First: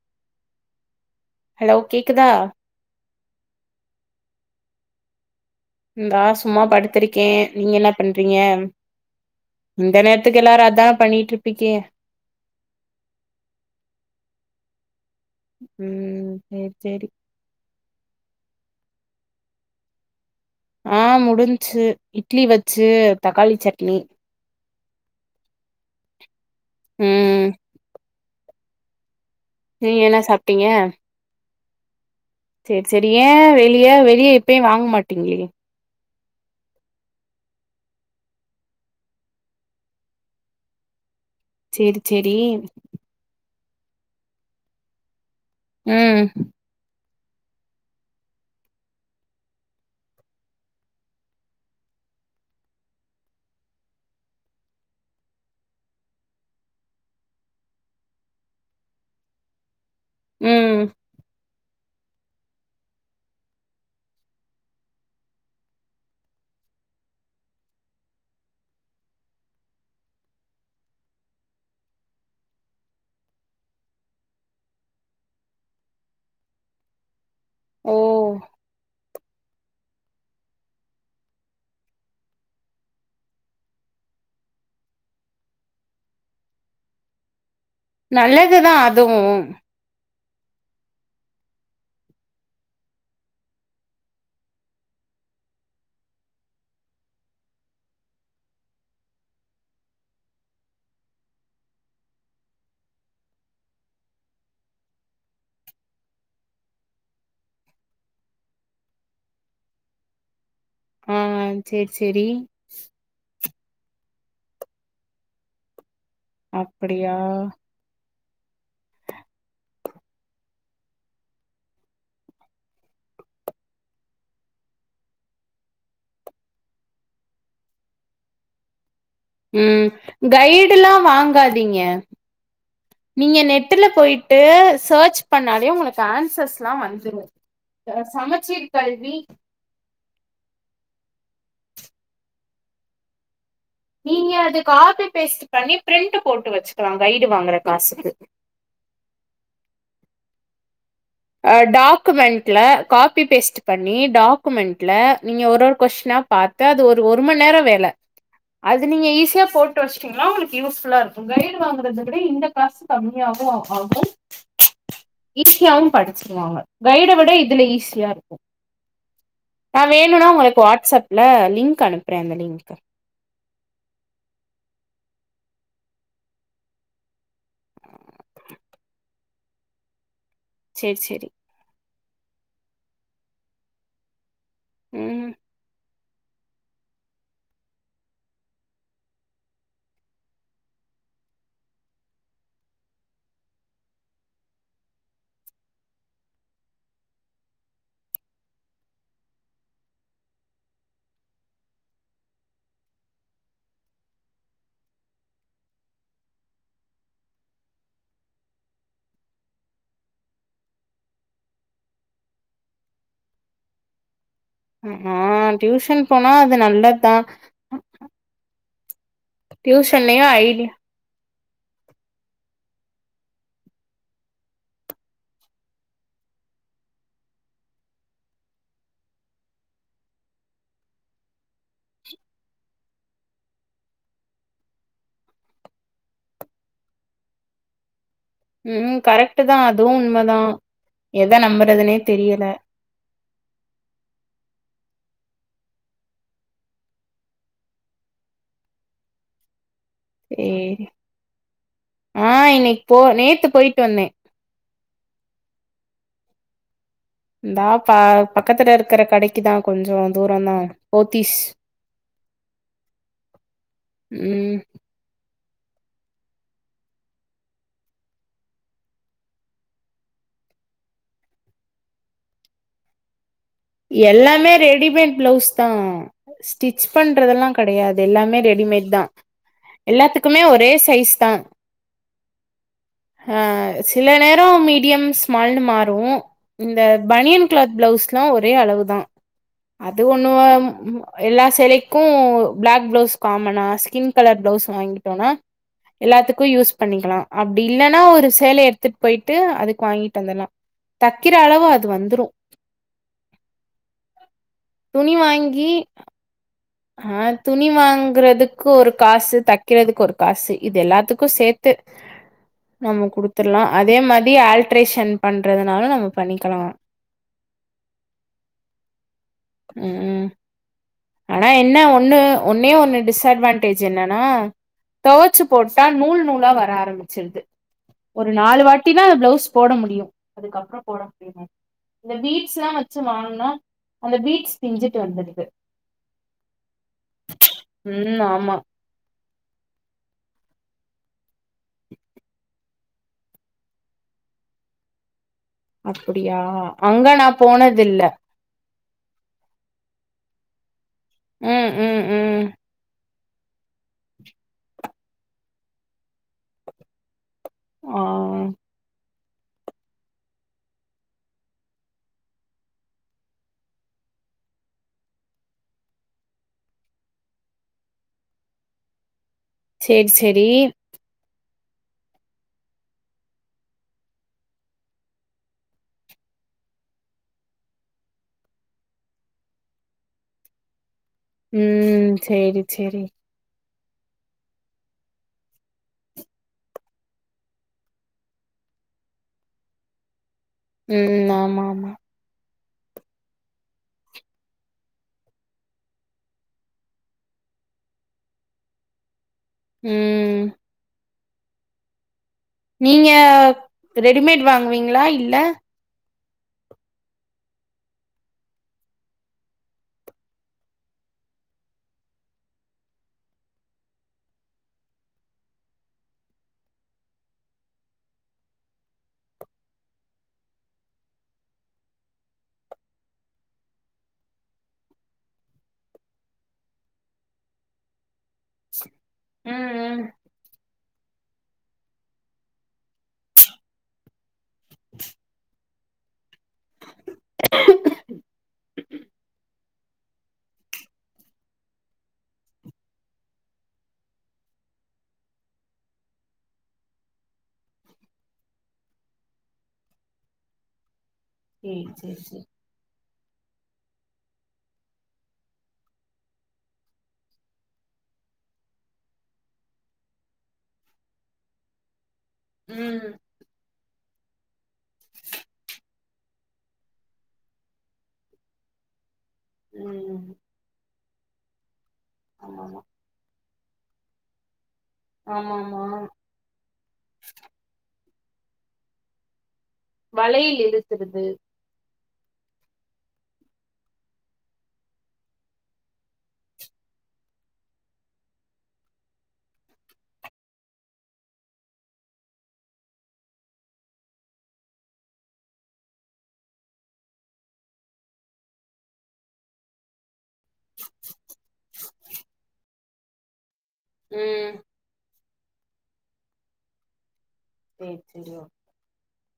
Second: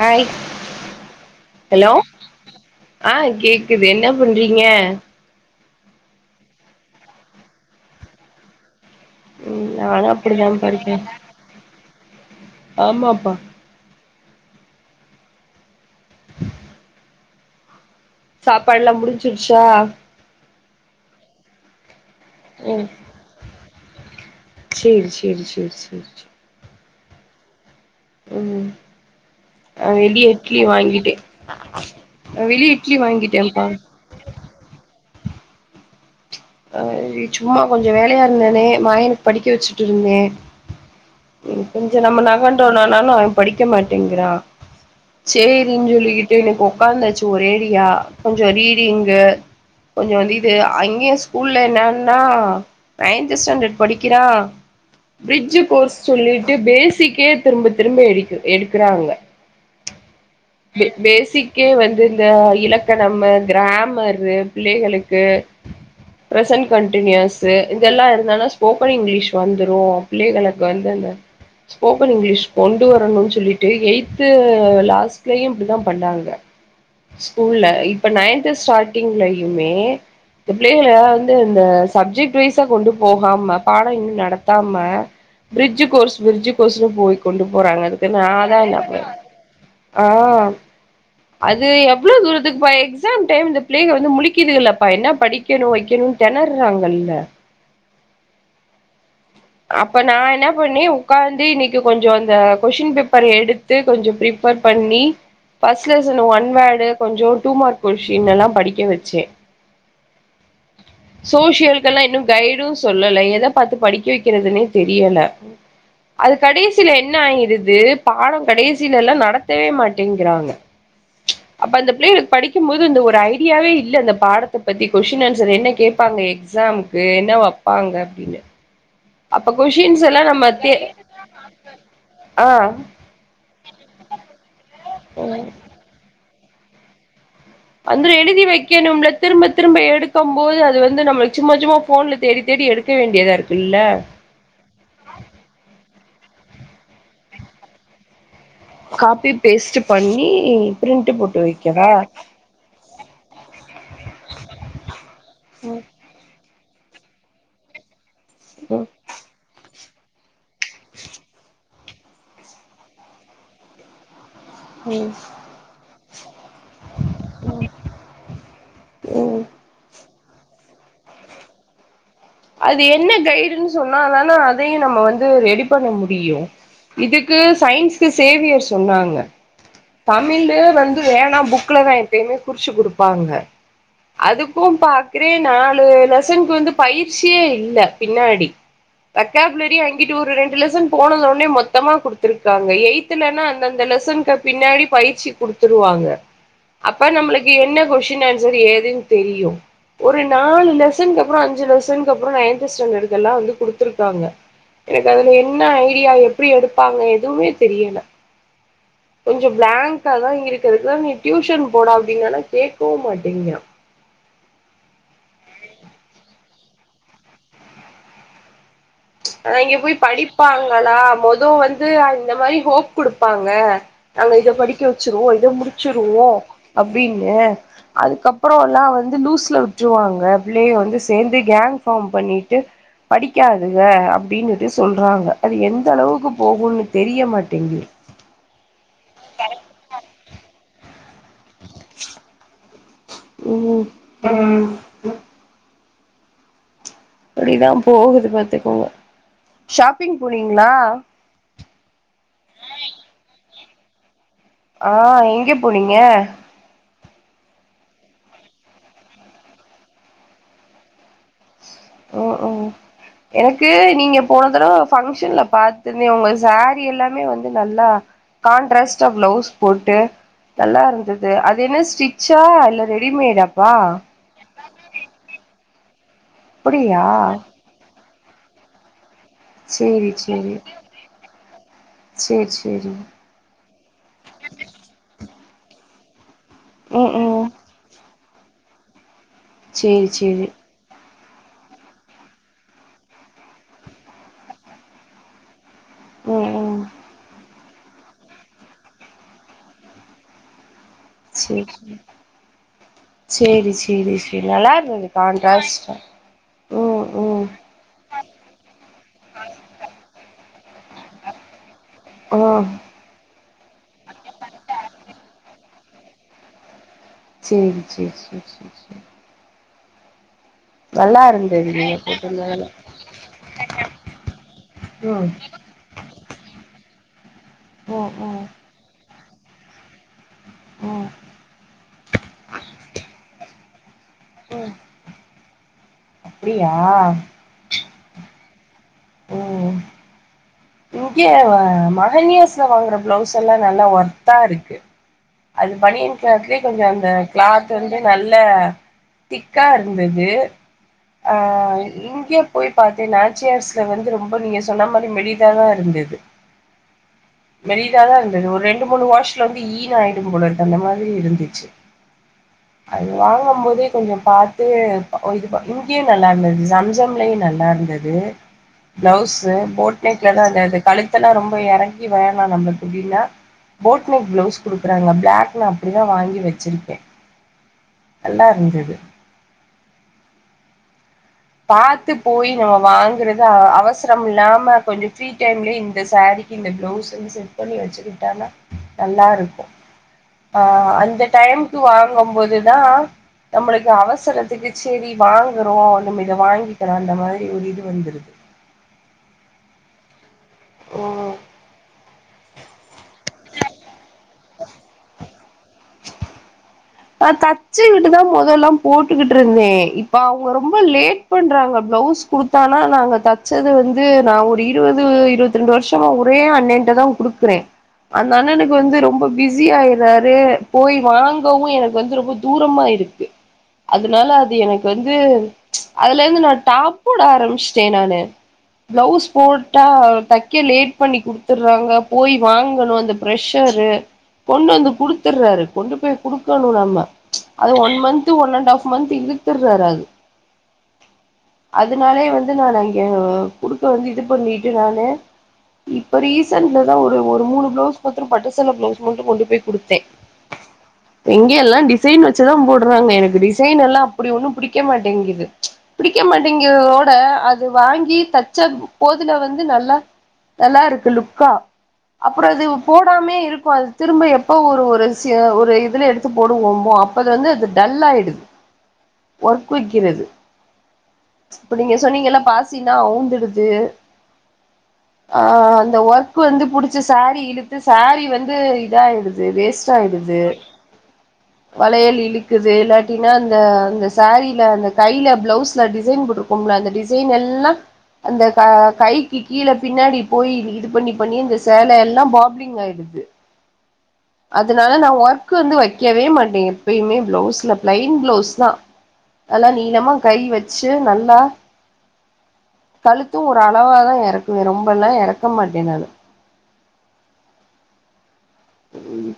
Hi hello கேக்குதா ஆஹ் கேக்குது என்ன பண்றீங்க இந்தா சும்மா படுத்திருக்கே நீங்க என்ன பண்றீங்க ம் இந்த நானு நேரத்துக்கு எல்லாரு அப்டிதான்ப்பா அதா இருக்கே பண்ணிட்டு இருப்பீக்க ஆமாப்பா உம் சேர் சேரி சாப்பாடெல்லா முடிஞ்சுடுச்சா ஆஹ் முடிஞ்சு இட்லி ம் வெச்சு தக்காளி சட்னி சேரி சேரி சேரி சேரி உம் உம் அஹ் என்ன வெளிய இட்லி வாங்கிட்ட செரி செரி ஏ வெளிய வெளிய எப்பயு வாங்க மாட்டீங்ளே அஹ் சும்மா கொஞ்சோ வேலயா இருந்தனே மயனுக்கு படிக்க வெச்சுட்டு இருந்த சேரி கொஞ்சோம் நம்ம சேரி நகண்டோனனாலு அவன் படிக்க க்க மாட்டேங்குறா சேரின்னு ம் சொல்லிகிட்டு இன்னைக்கு உக்காந்தாச்சு ஒரேடியா கொஞ்சோ ரீடிங்கு கொஞ்சோ இது அங்கியு ஸ்கூல்ல என்னன்னா நைன்த் ஸ்டான்டர்ட் படிக்கிறா ப்ரிஜ் கோர்ஸ் சொல்லிட்டு பேசிக்கே திரும்ப திரும்ப எடுக் எடுக்குறாங்க ம் பே பேசிக் கே வந்து இந்த இலக்கணம் கிராமரு பிள்ளைகளுக்கு ப்ரசன்ட் கண்டினியூஸ் இதெல்லா இருந்தனா ஸ்போக்கன் இங்கிலீஷ் வந்துரு பிள்ளைகள வந்து அந்த ஸ்போக்கன் இங்கிலீஷ் கொண்டு வரணுனு சொல்லிட்டு எய்த்து லாஸ்ட்லையு இப்டித்தா பண்ணாங்க ஸ்கூல்ல ஓ இப்ப நயின்த் ஸ்டார்ட் டிங்லயுமே இந்த பிள்ளைகள வந்து இந்த சப்ஜெக்ட் வைஸா கொண்டு போகாம பாடோ இன்னு நடத்தாம பிரிட்ஜ் கோர்ஸ் பிரிட்ஜ் கோர்ஸ்னு போய் கொண்டு போறாங்க நல்லதுதா அதுவு ஆஹ் அது எவ்ளவு தூரத்துக்குப்பா எக்ஸாம் டைம்ல இந்த பிள்ளங்க வந்து முழிக்குதுலப்பா என்ன படிக்கணு வெக்கணும்னு திணர்றாங்கல்ல அப்ப நா என்ன பண்ணே உ்காந்து இன்னைக்கு கொஞ்சோ அந்த கொஷின் பேப்பரை எடுத்து கொஞ்சோ பிரிப்பேர் பண்ணி ஃபஸ்ட் லெசன் ஒன் வோர்டு கொஞ்சோ டூ மார்க் கொஷின் எல்லா படிக்க வச்ச ஆ சேரி சோசியலுகெல்லா இன்னு சேரி கைடு சொல்லல ஏனா பாத்து படிக்க வைக்கிறதுனே தெரியல அது கடைசில அப்படியா என்ன ஆயிடுது பாடம் கடைசில எல்லா நடத்தவே மாட்டேங்கிறாங்க அப்ப அந்த பிள்ளைகளுக்கு படிக்கும்போது அ ஒரு ஐடியாவே இல்ல அந்த பாடத்த பத்தி கொஸ்டின் அன்ஸ் ச என்ன கேப்பாங்க எக்ஸாம்கு என்ன வைப்பாங்க அப்டின்னு அப்ப உம் கொஷின்ஸ் எல்லாம் நம்ம தே கைடு எல்லா வாங்காதீங்க ஆ நீங்க நெட்டுல போயிட்டு சர்ச் பண்ணாலே உங்களுக்கு ஆன்ஸ் சஸ்லாம் வந்துங்க அந்து எழுதி வைக்கணும்ல திரும்ப திரும்ப எடுக்கும் போது அது வந்து நம்மளுக்கு சும்மா சும்மா போன்ல தேடி தேடி எடுக்க வேண்டியதா இருக் நீங்க அது காபி பேஸ்ட் பண்ணி பிரிண்ட்டு போட்டு வெச்சுக்கலா கைடு வாங்குற காசுக்கு காபி பேஸ்ட்டு பண்ணி பிரிண்ட் போட்டு ஆஹ் வைக்கவா? டாக்குமெண்ட்ல காபி பேஸ்ட் பண்ணி டாக்குமெண்ட்ல நீங்க ஒரு ஒரு ஒரு கொஸ்டினா பாத் அத அது ஒரு மண்ணேர வேல ம் அது நீங்க ஈஸியா போட் ட்டு வெச்சுட்டீங்கன்னா உங்களுக் யூஸ்ஃபுல்லா இருக்கும் கைடு வாங்கிறத விட இந்த காஸ் கம்மியாகு ஆகும் ம் ஈசியாவு படி ஸ்ல்வாங்க கைட விட இதுல ஈஸியா இருக்கு ம். நா வேனு ன்னா உங்களுக்கு வாட்ஸ்அப்ல லிங்க் அனுப் அது என்ன கைடுன்னு சொன்னா தான அதையு நம்ம வந் து ரெடி பண்ண முடியு இதுக்கு சயின்ஸ்க்கு சேவியர் சொன்னாங்க தமிழு சேரி வந்து சேரி வேணாம் புக்கில தா இருக் எப்பயுமே குறிச்சு குடுப்பாங்க அது துக்கும் பாக்குற ம் நாலு லெச சனுக்கு வந்து பயிற் யிற்ச்சியே இல்ல பின்னாடி வொக்காபிலரியா அங்கிட்டு ஒரு ரெண்டு லெசன் போனதுன்னோ மொத்தமா குடுத்துருக்காங்க எய்த்துலல்லா அந்தந்த லெசனுக்கு அப் பின்னாடி பயிற்சி குடுத்துருவாங்க அப்ப நம்பளுக்கு என்ன கொஸ்சின் ஆன்சர் ஏதுனு தெரியு ஒரு நாலு லெசனுக்கப்புறம் அஞ்சு லெசன் னக்கு அப்புறம் நைன்த் ஸ்டாண்டர்ட்க்கு எல்லா வந்து குடுத்துருக்காங்க எனக்கு அதுல என்ன ஐடியா எப்பிடி எடுப்பாங்க எதுவுமே தெரியல கொஞ்சோ பிளாங்க்கா தா இருக்கு இருக்கிறதுக்கு நீ டியூசன் போடா அப்டின்னாலு கேக்கவு மாட்டீங்கிறா அ ஆஹ் டியூஷன் போனா அது நல்லத் தா அதா இங்க போய் படிப்பாங்களா மொத் க்கு வந்து இந்த மாரி ஹோப் குடுப்பாங்க நாங்க இத படிக்க வெச்சிருவோ இத முடிச்சிருவோ அப்பிடின்னு அதுக்கப்புறோ எல்லா வந்து லூஸ்ல விட்டுருவாங்க பிள்ளைக வந்து சேந்து கேங் ஃபார்ம் பண்ணிட்டு படிக்காது துக அப்பிடின்னுட்டு சொல்றாங்க அது எந்த அளவுக்கு போகும்ன்னு தெரிய மாட்டேங்கு உம் கரெக்ட்டு தா அதுவு உண்மதா த நம்புறதுன்னே தெரியல ம் அப்படிதா போகுது பாத்துக்கோங்க ஷாப்பிங் போனீங்களா ஏய் ஆஹ் இன்னைக்கு போ நேத்து பொயிட் தொன்னே ஆஹ் எங்க போனீங்க ந்தா ப பக்கத்துல இருக்கிற கடைக்குதா கொஞ்சொ தூரந்தா போத்தீஸ் ஓஹோ எனக்கு நீங்க போன ம் தடவ ஃபங்க்ஷன்ல பாத்துனே ஒங்க சாரீ எல்லாமே வந்து நல்லா கான்ட்ராஸ்ட்டா பிளவுஸ் போட்டு நல்லா இருந்துது அது என்ன ஸ்டிச்சா இல்ல ரெடிமேடா எல்லாமே ரெடிமேட் பிளவுஸ் தா ஸ்டிச் அப்படியா பண்றதெல்லா கெடயாது அது எல்லாமே ரெடிமேட்தா சேரி எல்லாத்துக்குமே சேரி ஒரே சைஸ் தான் சேரி சேரி ஆஹ் சில நேரம் மீடியம்ஸ் மல்னு மாறு இந்த ம் பனியன் ம் கிளாத் ப்ளவ்ஸ் ஸ்லா ஒரு ஒரே அளவுதா அது சேரி ஒண்ணுவ சேரி ம் எல்லா சேலைக்கு பிளாக் பிளவுஸ் காமனா ஸ்கின் கலர் பிளவுஸ் வாங்கிட்டோம்னா எல்லாத்துக்கு ம் யூஸ் ம் பண்ணிக்கலா அப் ப்டி இல்லன்னா ஒரு சேல எடுத்துட்டு போயிட்டு அதுக்கு வாங்கிட்டு வந்தர்லா தக்கிற அளவு அது சேரி வந்துரு சேரி சேரி சேரி நல்லா இருந்துது கான்ட்ராஸ்டா ம் அஹ் ம் துணி வாங்கறதுக்கு ஒரு காசு தக்கிறதுக்கொரு காசு இது எல்லாத்துக்கு சேத் து ஆ நம்ம குடுத் த்துடலா அதே மாதி ஆல்ட்ரேஷன் பண்றதுனாலு நம்ம பண்ணிக்கலா சேரி சேரி சேரி சேர் சேர் உம் ஆனா இருந்தது என்ன நீங்க ஒன்னு போட்டிருந்ததுல ஒன்னே ஒன்னு டிஸ்அட்வான்டேஜ் என்னன்னா ம் தொவச்சு போட்டா நூல் நூலா வர ஆரம்பிச்சிருது ம் ஒரு ம் நாலு வாட்டிதா பிளௌஸ் ஸ் போட முடியு அதுக்கப்பறொ போட ம் முடியுமா இந்த பீட்ஸ்ல்லா வச்சு வாங்குனா அந்த பீட்ஸ் ம் பிஞ்சிட்டு வந்தறுது அப்டியா ம் ஆமா ஓஹ் இங்கே மகன்யாஸ்ல வாங்குற பிளவுஸ் எல்லா நல்லா வர்த்தா இருக்கு அது பணியன் அப்டியா கிளாத்துலயே கொஞ்சொ அந்த அங்க நா கிளாத் வந்து போனதில்ல நல்ல திக்கா இருந்தது ம் அஹ் ம் இங்கே ம் போய் பாத்தீன்னா சியாஸ்ல வந்து ரொம்ப நீங்க சொன்ன மாரி மெலி சாதா இருந்தது ஆ மெலிசாதா இருந்தது ஒரு ரெண்டு மூணு வாஷ் டுல வந்து ஈண ஆயிடும் போல இருக்கு அந்த மாதிரி இருந்துச்சு அது வாங்கும் போதே கொஞ்சொ பாத்து ஒ இது ப இங்கியு நல்லா இருந்தது சம்சம்லயு நல்லா இருந்தது பிளவுஸ் ஸு போட் சேரி துலதா சேரி அது அது கலெக்ட் பண்ணா ரொம்ப எறக்கி வேணா நம்பக்கு இப்டின்னா போட்நெக் பிளவுஸ் குடுக்குறாங்க பிளாக் நா அப்டிதா வாங்கி வச்சிருக்கே நல்லா இருந்தது பாத்து ம் போய் சேரி நம்ம சேரி வாங்குறத அ அவச் சரம் இல்லாம கொஞ்சொ ஃப்ரீ டைம்லயே இந்த சாரீக்கு இந்த பிளவுஸுன்னு செட் பண்ணி வச்சுக்கிட்டானா நல்லா இருக்கு ஆஹ் அந்த ம் ஆமா டைம்கு ஆமா வாங்கம்போது நா நம்மளுக்கு அவசரத்துக்கு சேரி வாங்குறோ நம்ம இத வாங்கிக்கலா அந்த மாரி ஒரு இது வந்துடுது உம் போ நீங்க ரெடிமேட் வாங்குவீங்களா இல்ல நா தச்சுவிட்டு தா முதல்லா போட்டுகுட்டு இருந்தே இப்ப அவங்க ரொம்ப லேட் பண்றாங்க பிளவுஸ் குடுத்தானா நாங்க தச்சது வந்து நா ஒரு இருவது இருவத்து ரெண்டு வருஷமா ஒரே அண்ணேன்ட்டதா குடுக்குறேன் அந்த அண்ணனுக்கு வந்து ரொம்ப பிஸி ஆயிறாரு போய் வாங்கவு எனக் வந்து ரொம்ப தூரமா இருக்கு அதுனால அது எனக்கு வந்து அதுல இருந்து நா டாப்போட ஆரம்பிச்சட்டே நானு ப்ளவுஸ் ம் போட்டா ம் தைக்க லேட் பண்ணி குடுத்துடுறாங்க போய் வாங்கணு அந்த ப்ரஷரு கொண்டு வந்து குடுத்துடுறாரு கொண்டு போய் குடுக் கனு நம்ம அது one month one and half month இழுதுரு வராரு அதுனாலயை வந்து நானு அங்க கொடுக்க வந்து இது பண்ணிட்டு நானே இப்ப ரீசன்ட்லதா ஒரு ஒரு மூணு பிளவுஸ் குடுத்துட்டு பட்டுசேல பிளவுஸ் மட்டு கொண்டு போய் குடுத்தே எங்க எல்லா சேரி சேரி டிசைன் சேரி வச்சுதா போடுறாங்க எனக் டிசைன் எல்லா அப்டி ஒண்ணு பிடிக்க மாட்டேங்குது பிடிக்க மாட்டேங்குதோட அது வாங்கி தச்ச போதுல வந்து நல்லா நல்லா இருக்கு லுக்கா அப்புறோ அது ம் போடாமயே இருக்கோ அது திரும்ப எப் இப்ப ஒரு ஒரு சி ஒரு இதுல எடுத்து போடுவோமோ அப்பது வந்து அது டல் ஆயிடுது ம் ஒர்க்விக்கிறது இப்ப நீங்க சொன்னீங்கல்ல ஆமாமா பாசினா அவுந்துடு தே ஆஹ் அ ஆமாமா அந்த ஒர்க்கு வந்து புடிச்சு சாரீ இழுத்து சாரீ ப்டி வந்து இதா ஆடுது வேஸ் வலையில் இருத்து தே லையல் இழுக்குது இல்லாட்டனா அந்த அந்த சாரீல அந்த கையில பிளவுஸ்ல டிசைன் போட்டிருக்கோம்ல அந்த டிசைன் எல்லாம் அந்த க கைக்கு கீழே பின்னாடி போய் இது பண்ணி பண்ணி இந்த சேல எல்லாம் பாப்ங் ஆயிடுது அதனால நா ஒர்க் கு வந்து வைக்கவே மாட்டேங்க எப்பயுமே பிளவுஸ்ல பிளைன் பிளவுஸ் தான் நல்லா நீளமா கை வச்சு நல்லா கழுத்து ஒட் அளவா தா ம் எறக்குவே ரொம்பல்லா எறக் கமாட்டே நானு சேரி செரி ஓகே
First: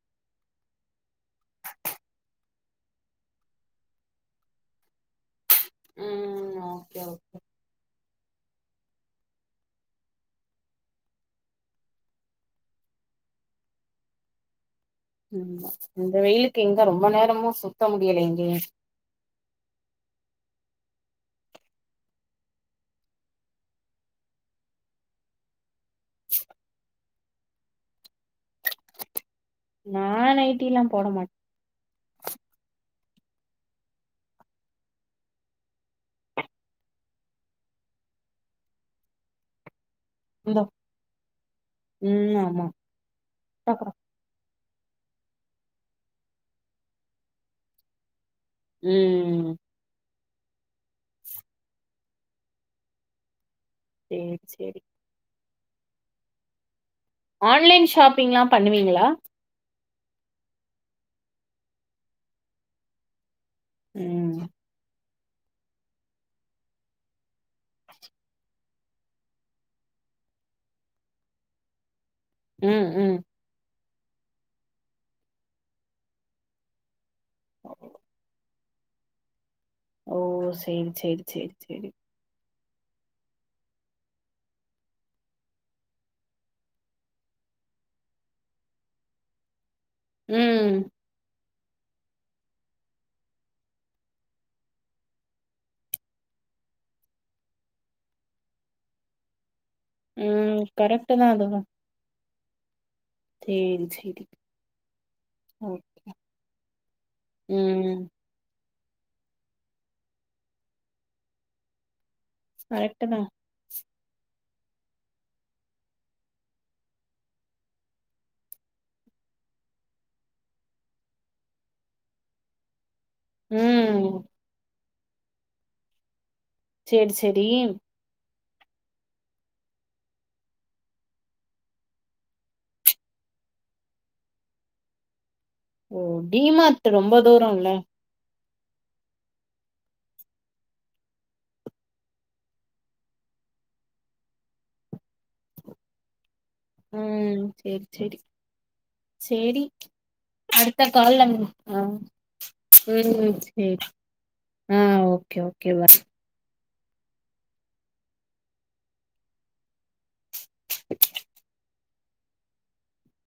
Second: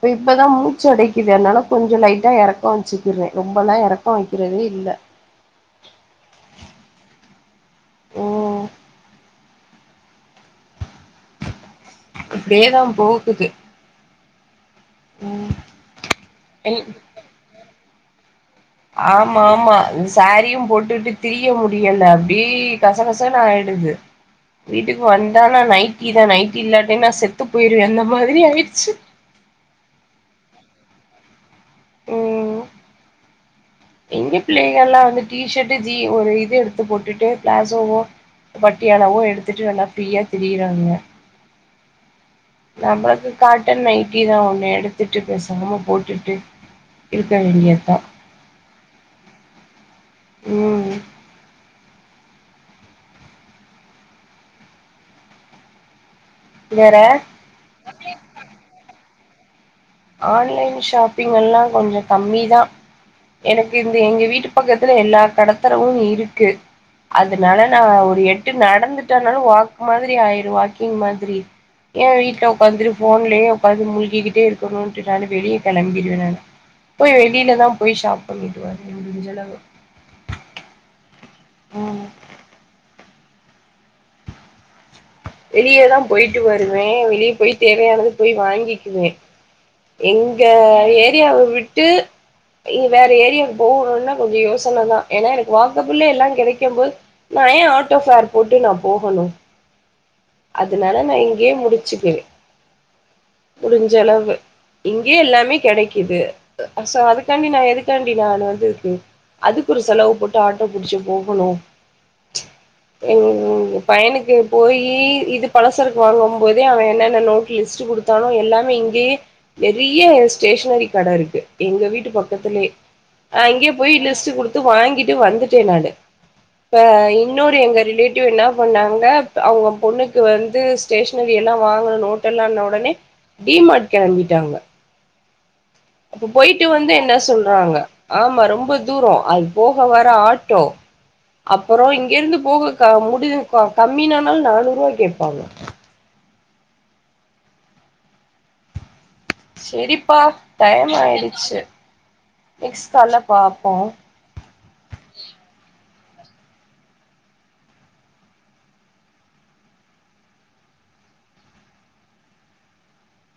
பிப்பதா மூச்சடைக் குது அதனால கொஞ்சொ லைட்டா எறக் லாங் ச்சுக்கிறே ரொம்பல்லா எறக்கோ வெக்கிறதே இல்ல ம் ஓகே ஓகே ம் அப்டியேதா போகுது ம் உம் இந்த வெயிலுக்கு எங்க ரொம்ப நேரமு சுத்த முடியலையேங் யே ஆமாமா இந்த சாரீயும் போட்டுட்டு திரிய முடியல அப்டீ கசகசனாயிடுது வீட்டுக் வந்தா நா நைட் டி தா நைடில்லாடி நா செத் த்து போயிருவே அந்த மார் நா நைட்டிலா ப் போடமாட் ம் எங்க பிள்ளைகலா வந்து டீஷர்ட்டு ஜீ ஒரு இது எடுத்து போட்டுட்டு ப்ளாசோவோ பட்டியாலாவோ எடுத்துட்டு நல்லா ஃப்ரீயா இந்தோ திரியிறாங்க ம் ஆமா நம்மளுக்கு காட்டன் நைட்டி தா ஒண்ணு எடுத்துட்டு பேசாம போட்டுட்டு இருக்க வேண்டியதா ம் உம் சேர் செரி வேற ஆன்லைன் ஷாப்பிங்லா பண்ணுவீங்ளா ஆன்லைன் ஷாப்பிங் எல்லாங் கொஞ்சொ கம்மிதா எனக்கு இந்த எங்க ம் வீட்டு பக்கத்துல எல்லா கடத்தறவும் இருக்கு அதுனால நா ஒரு எட்டு நடந்துட்டனாலு வாக் மாதிரி ஆயிரு வாக்கிங் மாதிரி ஏன் வீட்ல ம் உக்காந்துடு ம் ஃபோன்லயே உக்காந்து முல் கி கிட்டு க்கனுன்ட்டு நானு வெளிய கெளம்பிருவ நானு போய் வெளியில தா போய் ஷாப் பண்ணீட்டு வருவ முடிஞ்சளவு ஓ சேரி சேரி சேரி சேரி ம் வெளியதா போய்ட்டு வருவேன் வெளிய போய் தேவையானது போய் வாங்கிக்குவே எங்க ம் ஏரியாவ விட் ட்டு இ வேற ஏரியாக்கு போகணுன்னா கொஞ்சொ யோசன தா ஏன்னா எனக்கு வாக்கப்புள்ளே எல்லாங் கெடைக்கம் போது நா ஏன் ஆட்டோ ஃபேர் போட்டு நா போஹனு ம் அதுனால கரெக்ட்டு நா தா இங்கயே அதுவு முடிச்சுக்குவே சேரி சேரி முடிஞ்சளவு இங்கயே எல்லாமே ஓ கெடைக்குது அ சோ அதுக்காண்டி நா ம் எதுக்காண்டி நானு வந்து அதுக்கு ஒரு செலவு போட்டு ஆட்டோ புடிச்சு போகணு கரெக்ட்டு தா உம் உஹ்ம் பையனுக்கு போயி இது பலசருக்கு வாங்கு போதே அவ என்னென்னமோ லிஸ்ட் குடுத்தா எல்லாமே இங்யே பெரிய ஒரு ஸ்டேஷனரி கட இருக்கு எங்க வீட்டு பக்கத்லே அங்கியு போய் ம் லிஸ்ட் குடுத்து வாங்கிட் ட்டு வந்துட்டே நானு இப்போ சேரி சேரி இன்னொரு எங்க ரிலேட்டிவ்ல பண்ணாங்க அவங்க பொண்ணுக் வந்து ஸ்டேஷனரி எல்லா வாங்குண நோட் எல்லா ஒடனே டி மார்ட் கிளபிட்டாங்க ஓ அப்ப போயிட்டு டிமார்ட் வந்து ரொம்ப என்ன தூரோ இல்ல சொல்றாங்க ஆமா ரொம் ரொம்ப துரோ அது போக வர ஆட்டோ அப்பரோ இங்க இருந்து போக க முடிவுக்க கம்மினானாலு நானூறுவ கேட்பாங்க உஹம் சேரி சேரி சரி செரிப்பா அடுத்த டைம் கால்ல ஆயிடுச்சு உம் நெக்ஸ்ட் கால்ல சரி பாப்போ ஆஹ் ஓகே ஓகே பாய்